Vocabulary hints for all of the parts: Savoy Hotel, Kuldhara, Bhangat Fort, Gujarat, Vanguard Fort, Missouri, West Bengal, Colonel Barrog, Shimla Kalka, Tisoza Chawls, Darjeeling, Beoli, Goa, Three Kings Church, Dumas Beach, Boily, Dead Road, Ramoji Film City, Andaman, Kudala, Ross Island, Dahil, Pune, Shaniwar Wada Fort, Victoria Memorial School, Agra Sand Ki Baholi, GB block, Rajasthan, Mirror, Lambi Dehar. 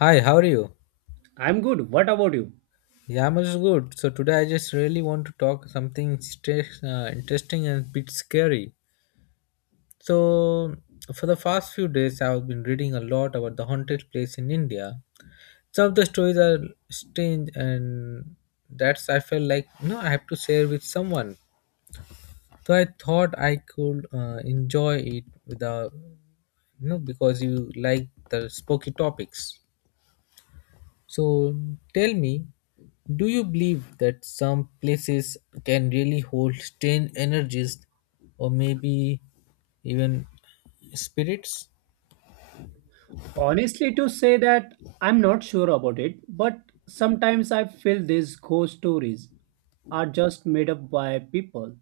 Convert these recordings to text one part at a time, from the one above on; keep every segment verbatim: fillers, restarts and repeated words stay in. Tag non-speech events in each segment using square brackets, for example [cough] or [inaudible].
Hi, how are you? I'm good. What about you? Yeah, I'm also good. So today I just really want to talk something stress, uh, interesting and a bit scary. So for the past few days, I've been reading a lot about the haunted place in India. Some of the stories are strange, and that's I felt like no, I have to share with someone. So I thought I could uh, enjoy it with the you know because you like the spooky topics. So tell me, do you believe that some places can really hold strange energies, or maybe even spirits? Honestly, to say that I'm not sure about it, but sometimes I feel these ghost stories are just made up by people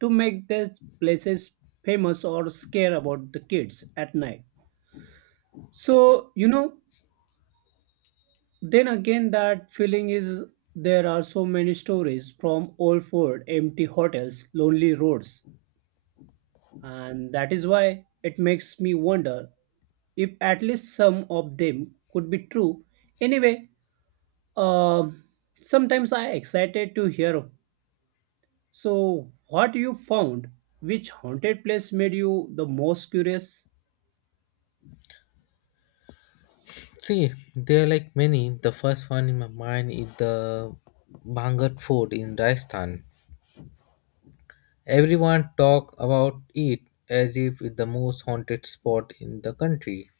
to make their places famous or scare about the kids at night. So, you know, then again, that feeling is there are so many stories from old fort, empty hotels, lonely roads, and that is why it makes me wonder if at least some of them could be true. Anyway, um sometimes I excited to hear. So, what you found? Which haunted place made you the most curious? See, there are like many. The first one in my mind is the Bhangat Fort in Rajasthan. Everyone talk about it as if it's the most haunted spot in the country.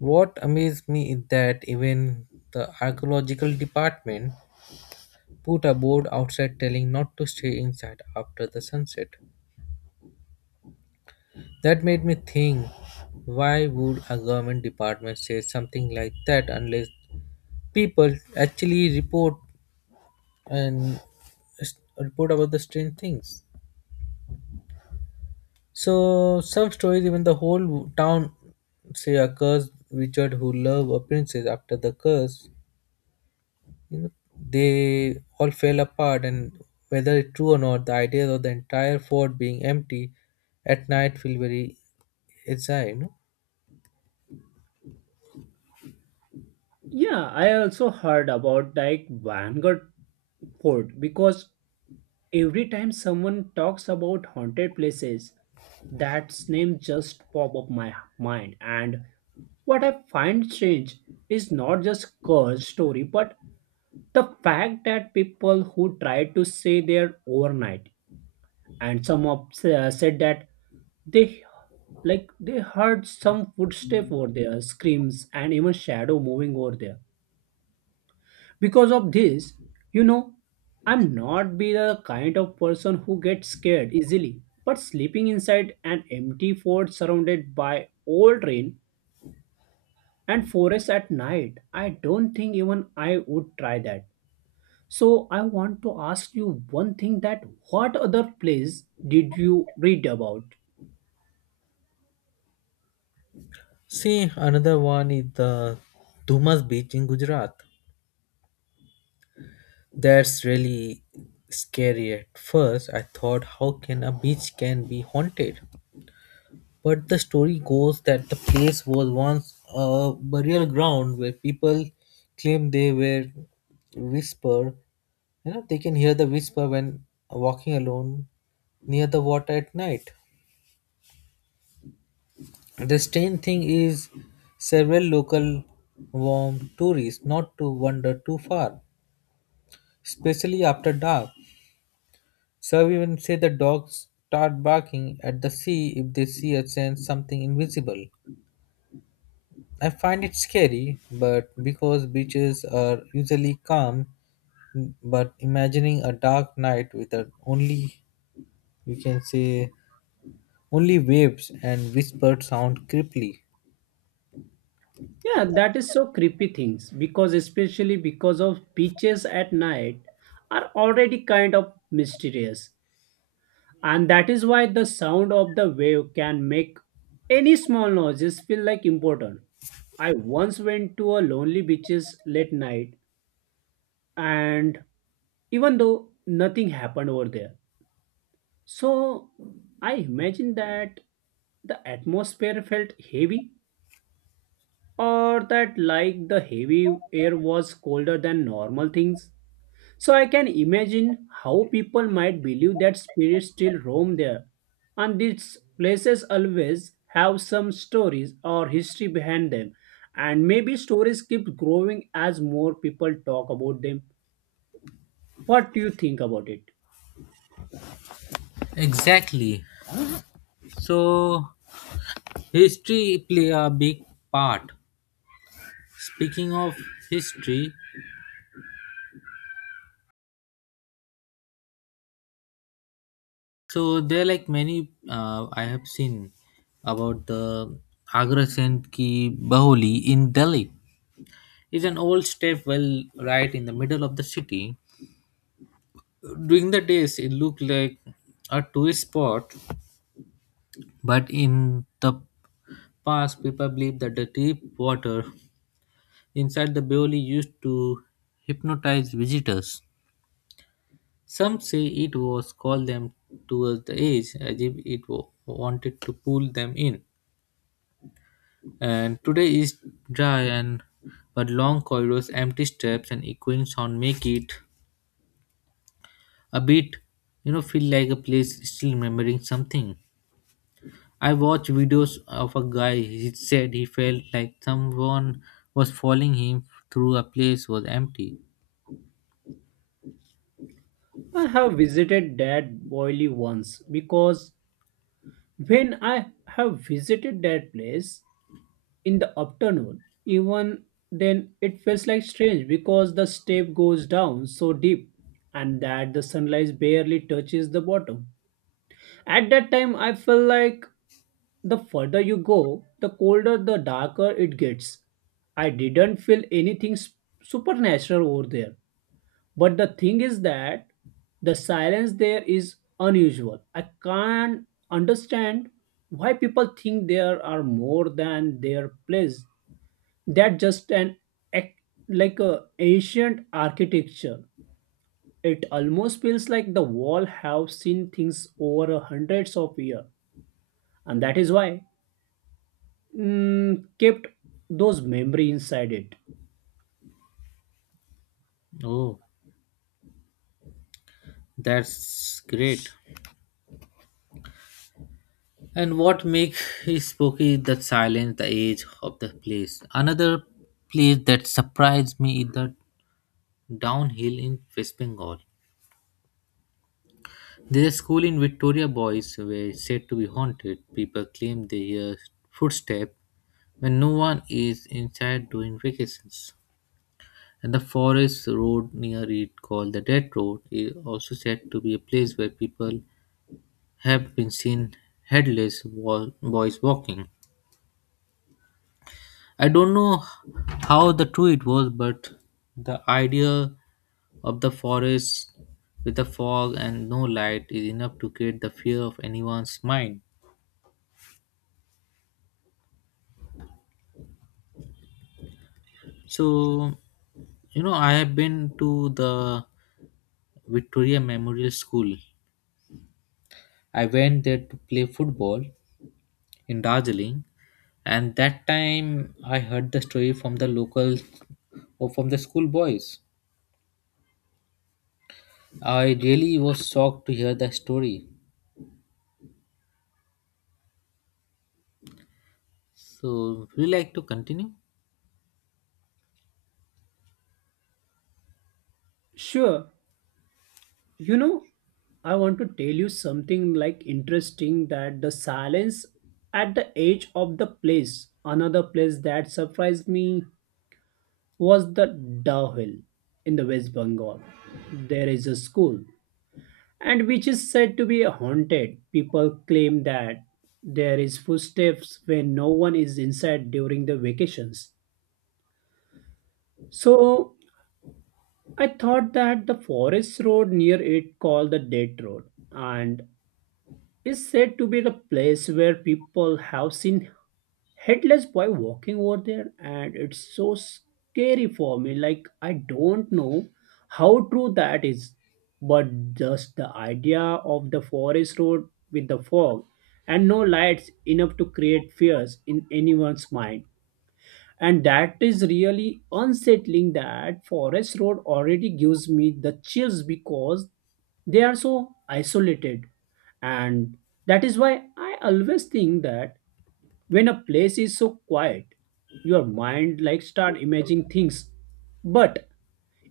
What amazed me is that even the archaeological department put a board outside telling not to stay inside after the sunset. That made me think why would a government department say something like that unless people actually report and s- report about the strange things. So some stories even the whole town say a curse wizard who loved a princess after the curse you know they all fell apart, and whether it's true or not the idea of the entire fort being empty at night feel very exile you know Yeah, I also heard about like Vanguard Fort because every time someone talks about haunted places, that name just pop up my mind and what I find strange is not just Kerr's story, but the fact that people who tried to stay there overnight and some of, uh, said that they like they heard some footsteps over there screams and even shadow moving over there because of this you know I'm not be the kind of person who gets scared easily, but sleeping inside an empty fort surrounded by old rain and forest at night, I don't think even I would try that. So I want to ask you one thing that what other place did you read about? See another one is the Dumas Beach in Gujarat. That's really scary. At first I thought how can a beach can be haunted, but the story goes that the place was once a burial ground where people claim they were whisper. You know, they can hear the whisper when walking alone near the water at night. The strange thing is, several local warm tourists not to wander too far, especially after dark. Some even say the dogs start barking at the sea if they see or sense something invisible. I find it scary, but because beaches are usually calm, but imagining a dark night with a only, you can say, only waves and whispered sound creepily. Yeah, that is so creepy things because especially because of beaches at night are already kind of mysterious, and that is why the sound of the wave can make any small noises feel like important. I once went to a lonely beaches late night, and even though nothing happened over there, so I imagine that the atmosphere felt heavy or that like the heavy air was colder than normal things. So I can imagine how people might believe that spirits still roam there, and these places always have some stories or history behind them, and maybe stories keep growing as more people talk about them. What do you think about it? Exactly. So, history play a big part. Speaking of history, so there are like many, uh, I have seen about the Agra Sand Ki Baholi in Delhi. It's an old step well right in the middle of the city. During the days, it looked like a tourist spot, but in the past, people believed that the deep water inside the Beoli used to hypnotize visitors. Some say it was called them towards the edge as if it wa- wanted to pull them in. And today is dry and but long corridors, empty steps, and echoing sound make it a bit, you know, feel like a place still remembering something. I watched videos of a guy. He said he felt like someone was following him through a place was empty. I have visited that Boily once because when I have visited that place in the afternoon, even then it feels like strange because the step goes down so deep and that the sunlight barely touches the bottom. At that time, I felt like the further you go, the colder, the darker it gets. I didn't feel anything s- supernatural over there, but the thing is that the silence there is unusual. I can't understand why people think there are more than their place. That just an ac- like a ancient architecture. It almost feels like the wall have seen things over hundreds of years, and that is why mm, kept those memory inside it. Oh, that's great. And what makes it spooky is the silence, the age of the place. Another place that surprised me is the downhill in West Bengal. There's a school in Victoria Boys where it's said to be haunted. People claim they hear footsteps when no one is inside during vacations. And the forest road near it, called the Dead Road, is also said to be a place where people have been seen headless wa- boys walking. I don't know how the true it was, but the idea of the forest with the fog and no light is enough to create the fear of anyone's mind. So, you know, I have been to the Victoria Memorial School. I went there to play football in Darjeeling, and that time I heard the story from the locals or from the school boys. I really was shocked to hear the story. So, would you like to continue? Sure, you know, I want to tell you something like interesting that the silence at the edge of the place, another place that surprised me was the Dahil in the West Bengal. There is a school and which is said to be haunted. People claim that there is footsteps when no one is inside during the vacations. So I thought that the forest road near it called the Dead Road and is said to be the place where people have seen headless boy walking over there, and it's so scary for me. Like, I don't know how true that is, but just the idea of the forest road with the fog and no lights enough to create fears in anyone's mind. And that is really unsettling that forest road already gives me the chills because they are so isolated, and that is why I always think that when a place is so quiet your mind like start imagining things. But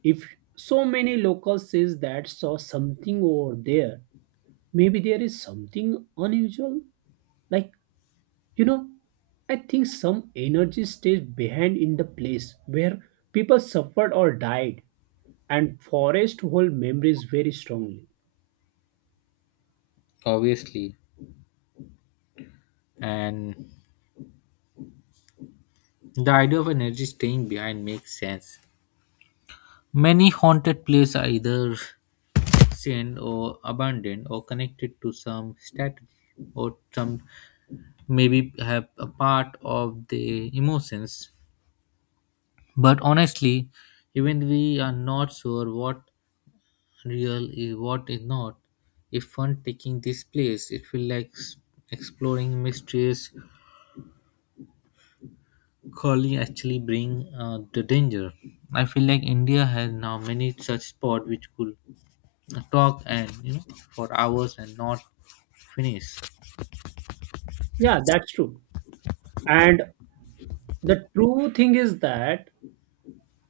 if so many locals says that saw something over there, maybe there is something unusual. Like, you know, I think some energy stays behind in the place where people suffered or died, and forest hold memories very strongly. Obviously. And the idea of energy staying behind makes sense. Many haunted places are either seen or abandoned or connected to some statue or some maybe have a part of the emotions. But honestly, even we are not sure what real is what is not. If one taking this place, it feel like s- exploring mysteries curling actually bring uh, the danger. I feel like India has now many such spots which could talk and you know for hours and not finish. Yeah, that's true. And the true thing is that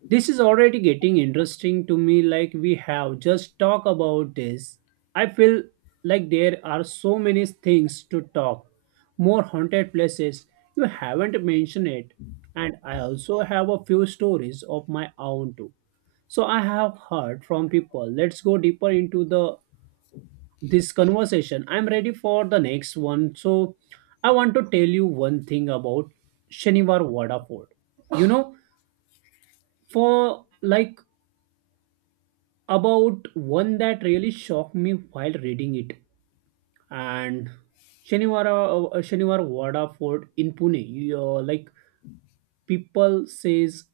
this is already getting interesting to me. Like we have just talked about this. I feel like there are so many things to talk, more haunted places. You haven't mentioned it, and I also have a few stories of my own too. So I have heard from people. Let's go deeper into the this conversation. I'm ready for the next one. So I want to tell you one thing about Shaniwar Wada Fort. You know, for like about one that really shocked me while reading it. And Shaniwar uh, Shaniwar Wada Fort in Pune. You, uh, like people says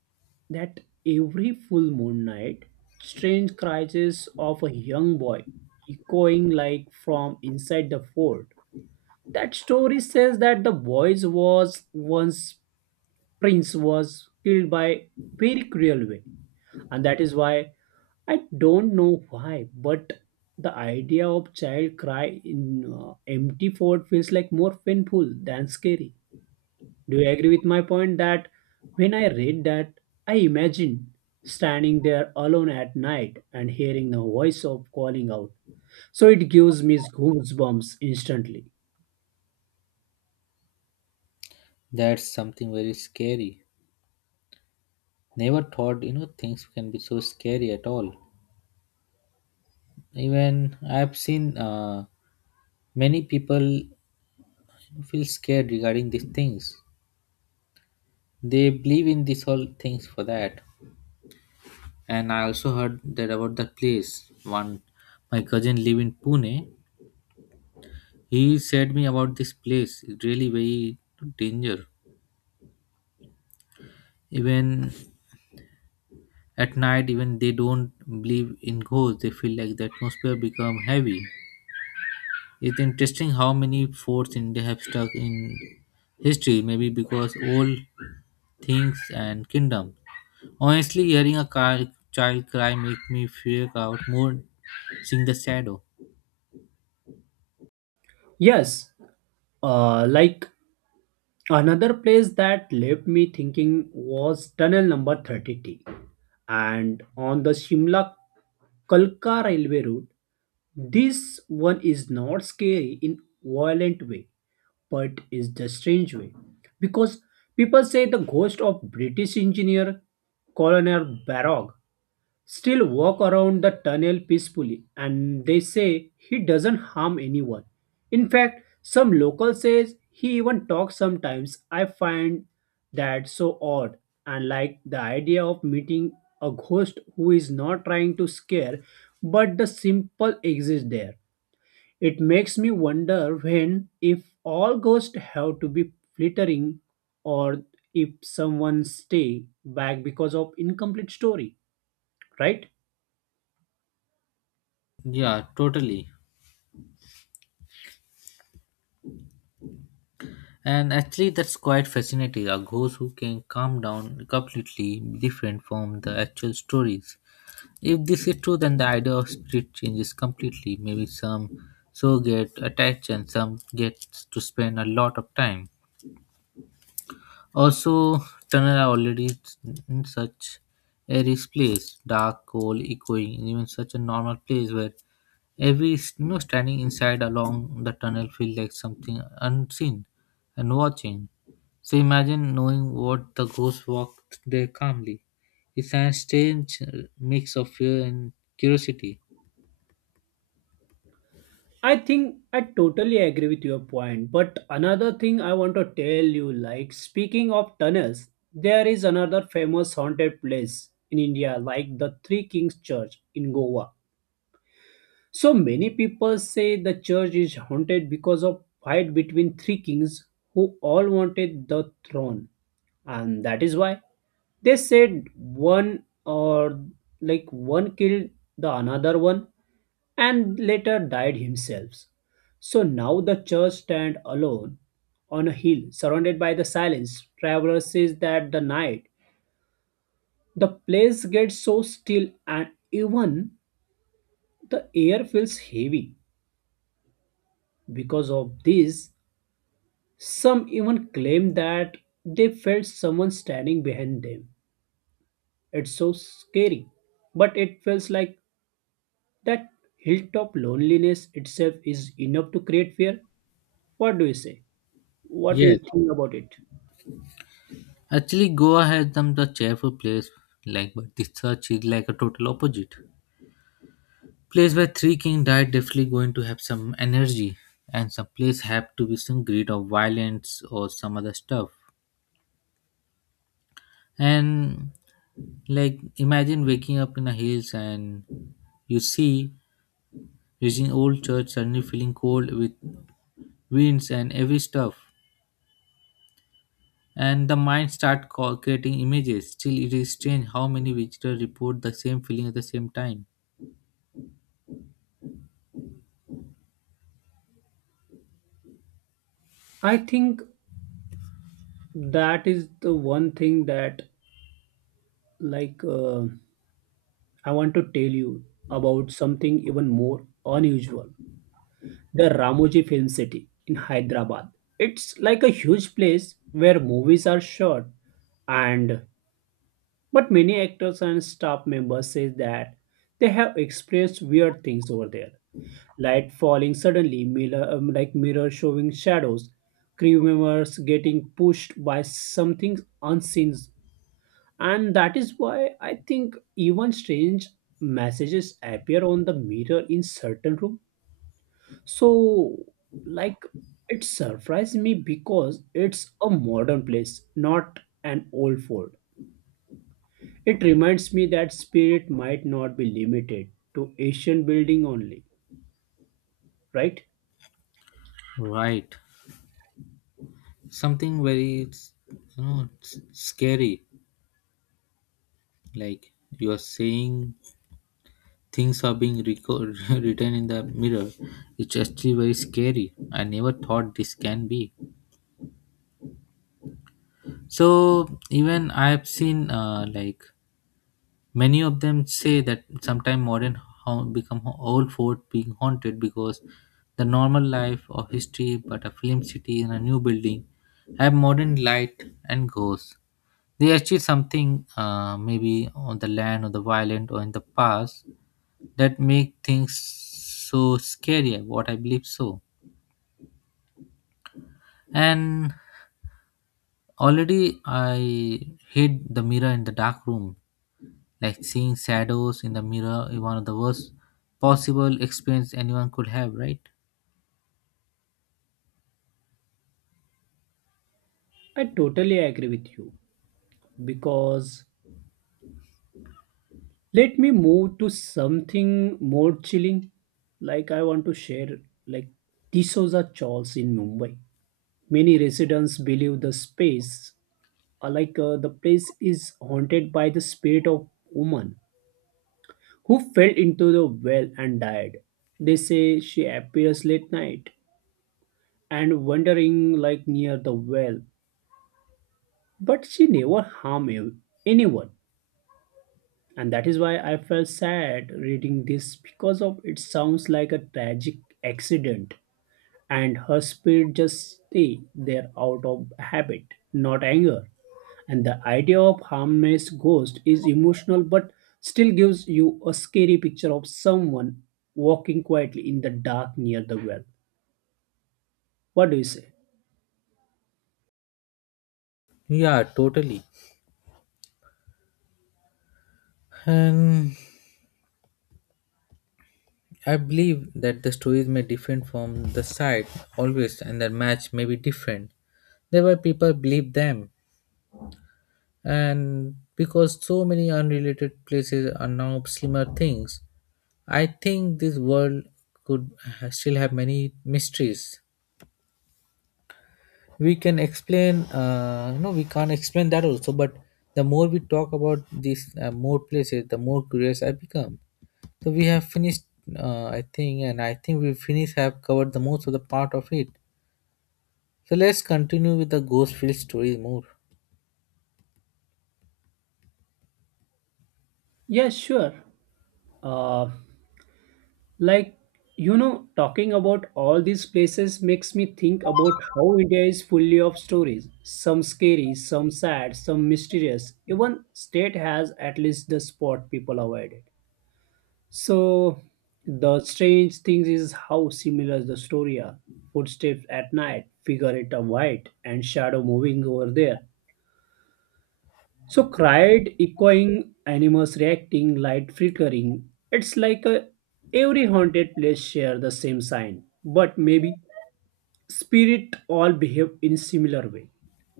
that every full moon night strange cries of a young boy echoing like from inside the fort. That story says that the boy was once prince was killed by very cruel way, and that is why I don't know why, but the idea of child cry in uh, empty fort feels like more painful than scary. Do you agree with my point that when I read that, I imagine standing there alone at night and hearing the voice of calling out. So it gives me goosebumps instantly. That's something very scary. Never thought you know things can be so scary at all. Even I've seen uh, many people feel scared regarding these things. They believe in these whole things for that. And I also heard that about the place. One, my cousin live in Pune. He said me about this place. It's really very danger. Even at night, even they don't believe in ghosts. They feel like the atmosphere become heavy. It's interesting how many forts India have stuck in history. Maybe because old things and kingdoms. Honestly, hearing a car, child cry make me freak out more. Seeing the shadow. Yes, uh, like another place that left me thinking was tunnel number thirty T and on the Shimla Kalka railway route. This one is not scary in violent way, but is the strange way. Because people say the ghost of British engineer Colonel Barrog still walk around the tunnel peacefully, and they say he doesn't harm anyone. In fact, some local says he even talks sometimes. I find that so odd, and like the idea of meeting a ghost who is not trying to scare but the simple exists there, it makes me wonder when if all ghosts have to be flittering or if someone stay back because of incomplete story, right? Yeah, totally. And actually, that's quite fascinating. A ghost who can come down completely different from the actual stories. If this is true, then the idea of spirit changes completely. Maybe some so get attached and some get to spend a lot of time. Also, tunnel are already in such a rich place, dark, cold, echoing, and even such a normal place where every s- you know, standing inside along the tunnel feels like something unseen and watching. So imagine knowing what the ghost walked there calmly. It's a strange uh, mix of fear and curiosity. I think I totally agree with your point. But another thing I want to tell you, like, speaking of tunnels, there is another famous haunted place in India, like the Three Kings Church in Goa. So many people say the church is haunted because of fight between three kings who all wanted the throne, and that is why they said one or like one killed the another one and later died himself. So now the church stand alone on a hill surrounded by the silence. Traveler says that the night the place gets so still and even the air feels heavy. Because of this, some even claim that they felt someone standing behind them. It's so scary. But it feels like that hilltop loneliness itself is enough to create fear. What do you say? What do you Yes. think about it? Actually, Goa has done the cheerful place, like, but the church is like a total opposite. Place where three king died definitely going to have some energy, and some place have to be some greed of violence or some other stuff. And like, imagine waking up in the hills and you see reaching old church suddenly feeling cold with winds and every stuff, and the mind start co- creating images. Still it is strange how many visitors report the same feeling at the same time. I think that is the one thing that, like, uh, I want to tell you about something even more unusual. The Ramoji Film City in Hyderabad. It's like a huge place where movies are shot, and but many actors and staff members say that they have experienced weird things over there. Light falling suddenly, mirror, um, like mirror showing shadows, crew members getting pushed by something unseen. And that is why I think even strange messages appear on the mirror in certain rooms. So, like, it surprised me because it's a modern place, not an old fort. It reminds me that spirit might not be limited to Asian building only, right? Right, something very it's, you know it's scary. Like you are saying things are being record, [laughs] written in the mirror. It's actually very scary. I never thought this can be so. Even I have seen uh, like many of them say that sometimes modern haunt become ho- old fort being haunted because the normal life of history, but a film city in a new building, have modern light and ghosts. They achieve something, uh, maybe on the land or the violent or in the past, that make things so scary. What I believe so, and already I hate the mirror in the dark room. Like seeing shadows in the mirror is one of the worst possible experience anyone could have, right? I totally agree with you because let me move to something more chilling. Like, I want to share, like, Tisoza Chawls in Mumbai. Many residents believe the space uh, like uh, the place is haunted by the spirit of woman who fell into the well and died. They say she appears late night and wandering like near the well, but she never harm a- anyone. And that is why I felt sad reading this because of it sounds like a tragic accident, and her spirit just stay there out of habit, not anger. And the idea of harmless ghost is emotional but still gives you a scary picture of someone walking quietly in the dark near the well. What do you say? Yeah, totally. And I believe that the stories may different from the site always, and the match may be different. There were people believe them, and because so many unrelated places are now similar things, I think this world could ha- still have many mysteries. We can explain uh, no we can't explain that also, but the more we talk about these uh, more places the more curious I become. So we have finished, uh, I think, and I think we finished have covered the most of the part of it. So let's continue with the ghost field story more. Yeah, sure. Uh, like, you know, talking about all these places makes me think about how India is fully of stories. Some scary, some sad, some mysterious. Even state has at least the spot people avoided. So the strange thing is how similar the story are. Footsteps at night, figure figurative white, and shadow moving over there. So cried, echoing, animals reacting, light flickering. It's like a, every haunted place share the same sign, but maybe spirit all behave in similar way,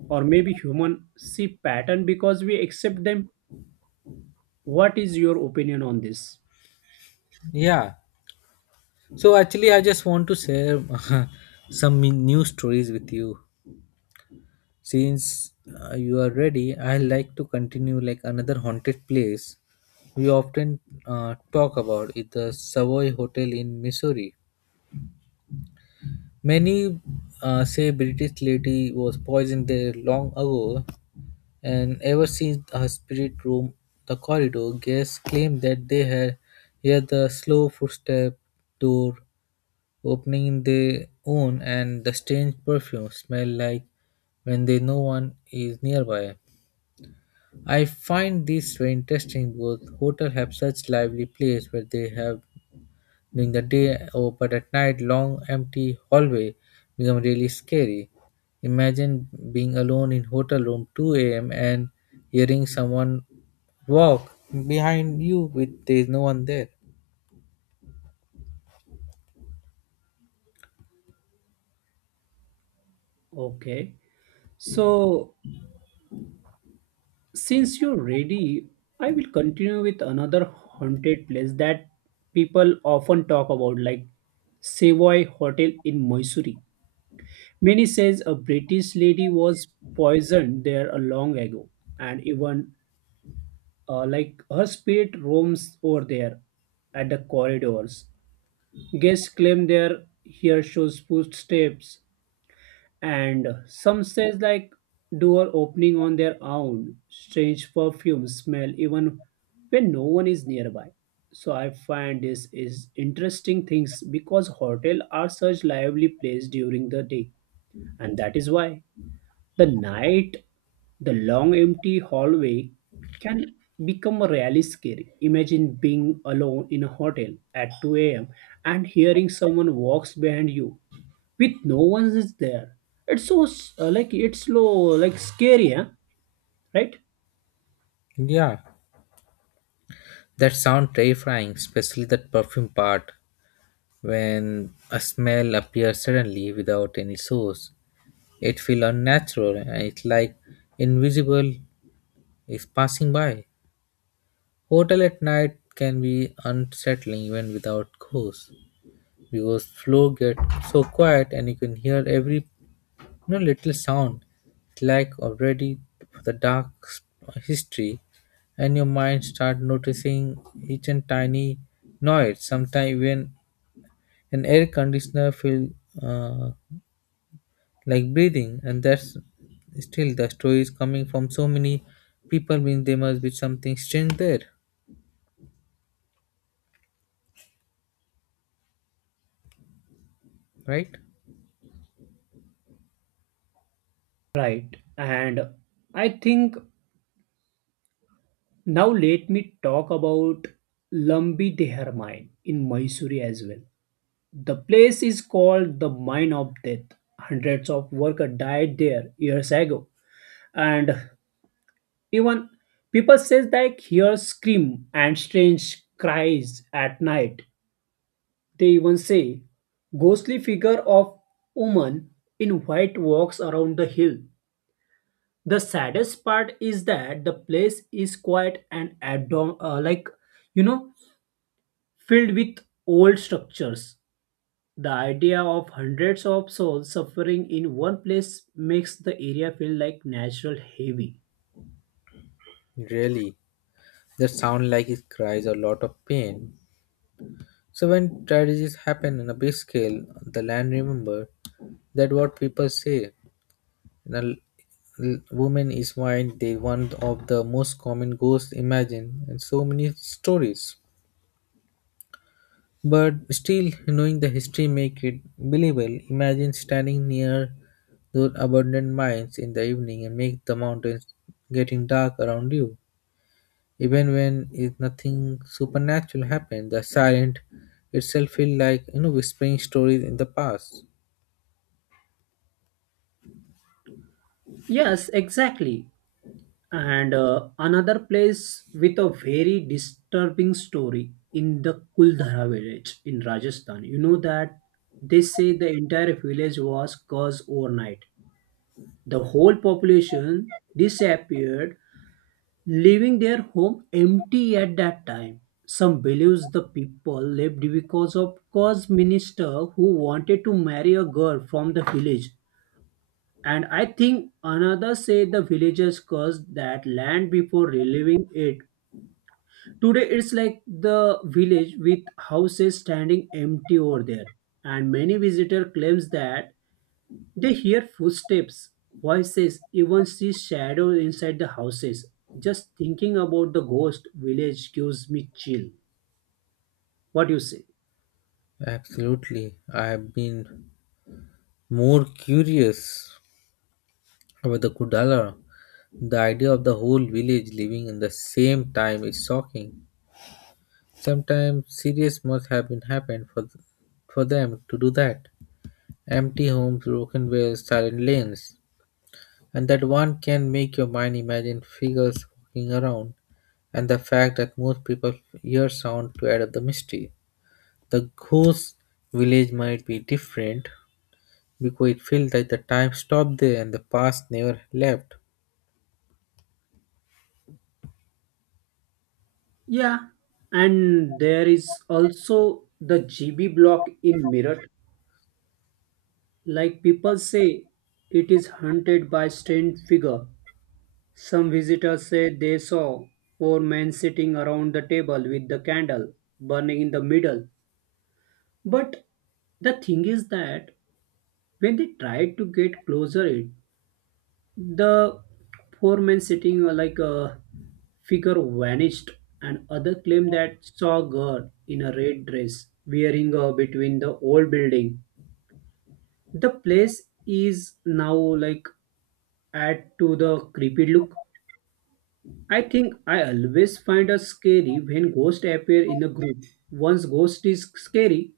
or maybe human see pattern because we accept them. What is your opinion on this? Yeah, so actually I just want to share [laughs] some new stories with you. Since uh, you are ready, I like to continue like another haunted place we often uh, talk about is the Savoy Hotel in Missouri. Many uh, say British lady was poisoned there long ago, and ever since her spirit roamed the corridor, guests claim that they had heard the slow footstep, door opening in their own, and the strange perfume smell like when they no one is nearby. I find this very interesting. Both hotel have such lively place where they have during the day, or but at night, long empty hallway become really scary. Imagine being alone in hotel room two a m and hearing someone walk behind you with there's no one there. Okay, so since you're ready, I will continue with another haunted place that people often talk about, like Savoy Hotel in Mysore. Many says a British lady was poisoned there a long ago, and even uh, like her spirit roams over there at the corridors. Guests claim their here shows footsteps and some says like door opening on their own strange perfume smell even when no one is nearby. So I find this is interesting things because hotel are such lively place during the day, and that is why the night, the long empty hallway can become really scary. Imagine being alone in a hotel at two a.m. and hearing someone walks behind you with no one is there. It's so s- uh, like it's slow, like scary, huh? Right? Yeah, that sound terrifying, especially that perfume part when a smell appears suddenly without any source. It feels unnatural and it's like invisible is passing by. Hotel at night can be unsettling even without ghosts because floor get so quiet and you can hear every you know, little sound. It's like already the dark s- history and your mind start noticing each and tiny noise. Sometimes even an air conditioner feel uh, like breathing, and that's still the story is coming from so many people means there must be something strange there, right? Right. And I think now let me talk about Lambi Dehar mine in Mysore as well. The place is called the Mine of Death. Hundreds of workers died there years ago, and even people says they hear scream and strange cries at night. They even say, ghostly figure of woman in white walks around the hill. The saddest part is that the place is quiet and adorn, uh, like you know, filled with old structures. The idea of hundreds of souls suffering in one place makes the area feel like natural heavy. Really, that sound like it cries a lot of pain. So when tragedies happen on a big scale, the land remember that what people say. And woman is why they one of the most common ghosts imagine and so many stories. But still knowing the history make it believable. Imagine standing near those abandoned mines in the evening and make the mountains getting dark around you. Even when it, nothing supernatural happened, the silent itself feel like you know whispering stories in the past. Yes, exactly. And uh, another place with a very disturbing story in the Kuldhara village in Rajasthan. You know that they say the entire village was cursed overnight. The whole population disappeared, leaving their home empty at that time. Some believes the people left because of cause minister who wanted to marry a girl from the village. And I think another say the villagers cursed that land before reliving it. Today it's like the village with houses standing empty over there, and many visitor claims that they hear footsteps, voices, even see shadows inside the houses. Just thinking about the ghost village gives me chill. What do you say? Absolutely, I have been more curious about the Kudala. The idea of the whole village living in the same time is shocking. Sometimes serious must have been happened for for them to do that. Empty homes, broken ways, silent lanes, and that one can make your mind imagine figures walking around, and the fact that most people hear sound to add up the mystery. The ghost village might be different because it feels like the time stopped there and the past never left. Yeah, and there is also the G B block in Mirror. Like people say, it is haunted by strange figure. Some visitors said they saw four men sitting around the table with the candle burning in the middle. But the thing is that when they tried to get closer, it, the four men sitting were like a figure vanished, and other claimed that saw a girl in a red dress wearing her between the old building. The place is now like add to the creepy look. I think I always find us scary when ghosts appear in a group. One's ghost is scary,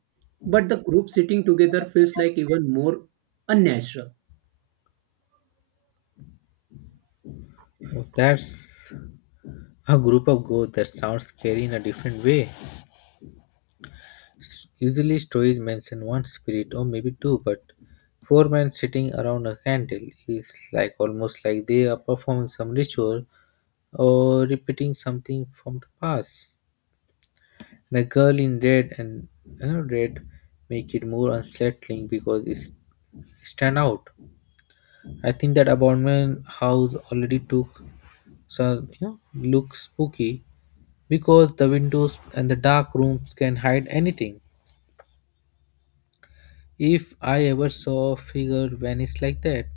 but the group sitting together feels like even more unnatural. That's a group of ghosts that sounds scary in a different way. S- Usually, stories mention one spirit or maybe two, but four men sitting around a candle is like almost like they are performing some ritual or repeating something from the past. The girl in red and you know, red make it more unsettling because it's stand out. I think that abandoned house already took some you know look spooky because the windows and the dark rooms can hide anything. If I ever saw a figure vanish like that,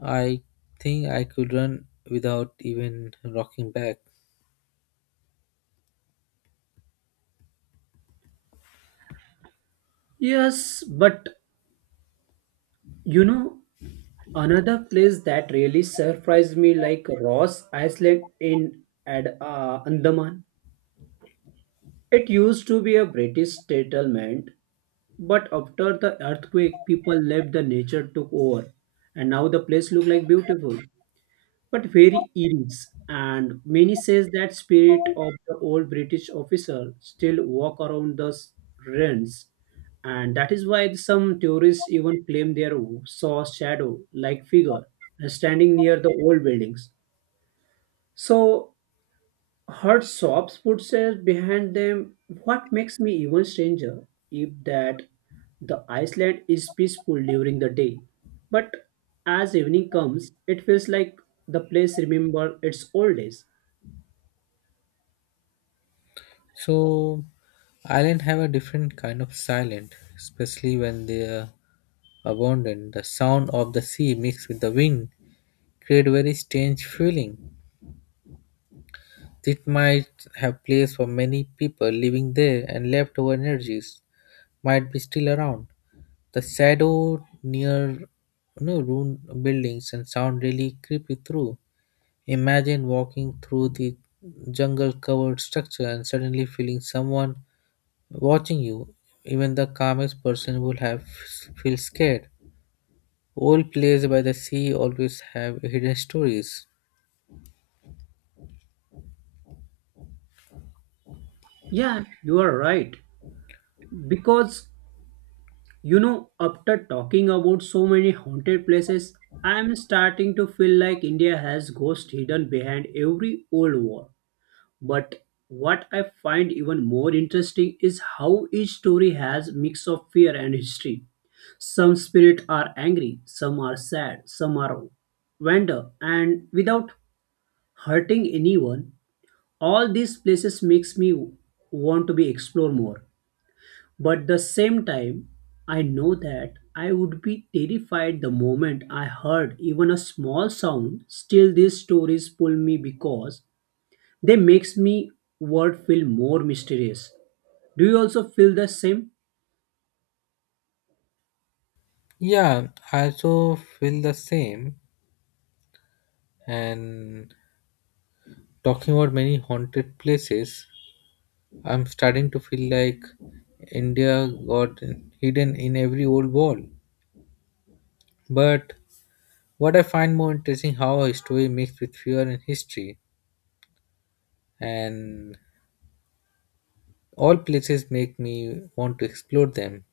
I think I could run without even rocking back. Yes, but you know, another place that really surprised me like Ross Island in Ad, uh, Andaman. It used to be a British settlement, but after the earthquake, people left the nature took over, and now the place looks like beautiful, but very eras. And many says that spirit of the old British officer still walk around the s- ruins, and that is why some tourists even claim they saw shadow-like figure standing near the old buildings. So her soft footsteps behind them. What makes me even stranger if that the Iceland is peaceful during the day. But as evening comes, it feels like the place remembers its old days. So island have a different kind of silent, especially when they are abandoned. The sound of the sea mixed with the wind create very strange feeling. It might have place for many people living there and leftover energies might be still around. The shadow near you know, ruined buildings and sound really creepy through. Imagine walking through the jungle covered structure and suddenly feeling someone watching you, even the calmest person will have feel scared. Old places by the sea always have hidden stories. Yeah, you are right. Because you know, after talking about so many haunted places, I am starting to feel like India has ghosts hidden behind every old wall. But what I find even more interesting is how each story has mix of fear and history. Some spirit are angry, some are sad, some are wonder, and without hurting anyone, all these places makes me want to be explore more. But the same time, I know that I would be terrified the moment I heard even a small sound. Still, these stories pull me because they makes me world feel more mysterious. Do you also feel the same? Yeah, I also feel the same. And talking about many haunted places, I'm starting to feel like India got hidden in every old wall. But what I find more interesting how a story mixed with fear and history, and all places make me want to explore them.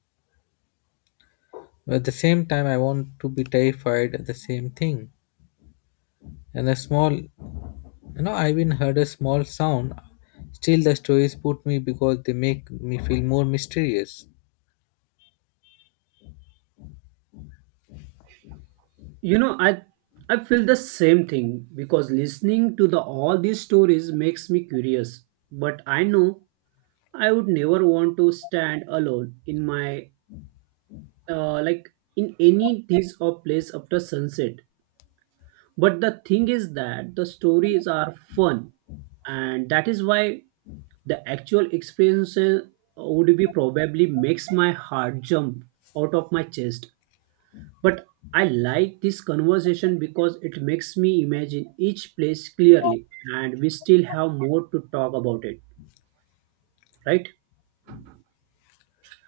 At the same time, I want to be terrified at the same thing. And a small, you know, I even heard a small sound. Still, the stories put me because they make me feel more mysterious. You know, I I feel the same thing because listening to the all these stories makes me curious. But I know I would never want to stand alone in my uh, like in any this or place after sunset. But the thing is that the stories are fun, and that is why the actual experience uh, would be probably makes my heart jump out of my chest. But I like this conversation because it makes me imagine each place clearly, and we still have more to talk about it, right?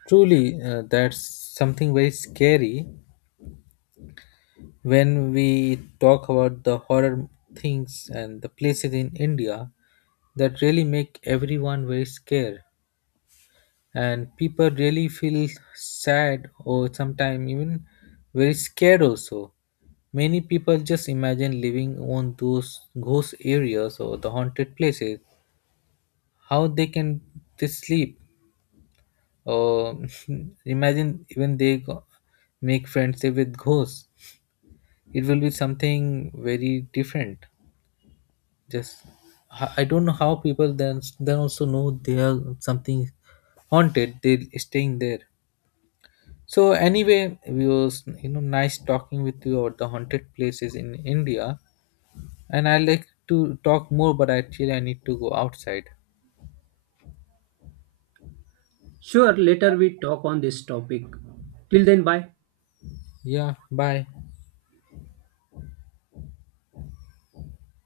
Truly, uh, that's something very scary when we talk about the horror things and the places in India that really make everyone very scared. And people really feel sad or sometimes even very scared also. Many people just imagine living on those ghost areas or the haunted places, how they can they sleep or [laughs] imagine even they go, make friendship with ghosts. It will be something very different. Just i I don't know how people then then also know they are something haunted they staying there. So anyway, we was you know nice talking with you about the haunted places in India, and I like to talk more, but actually I need to go outside. Sure, later we talk on this topic. Till then, bye. Yeah, bye.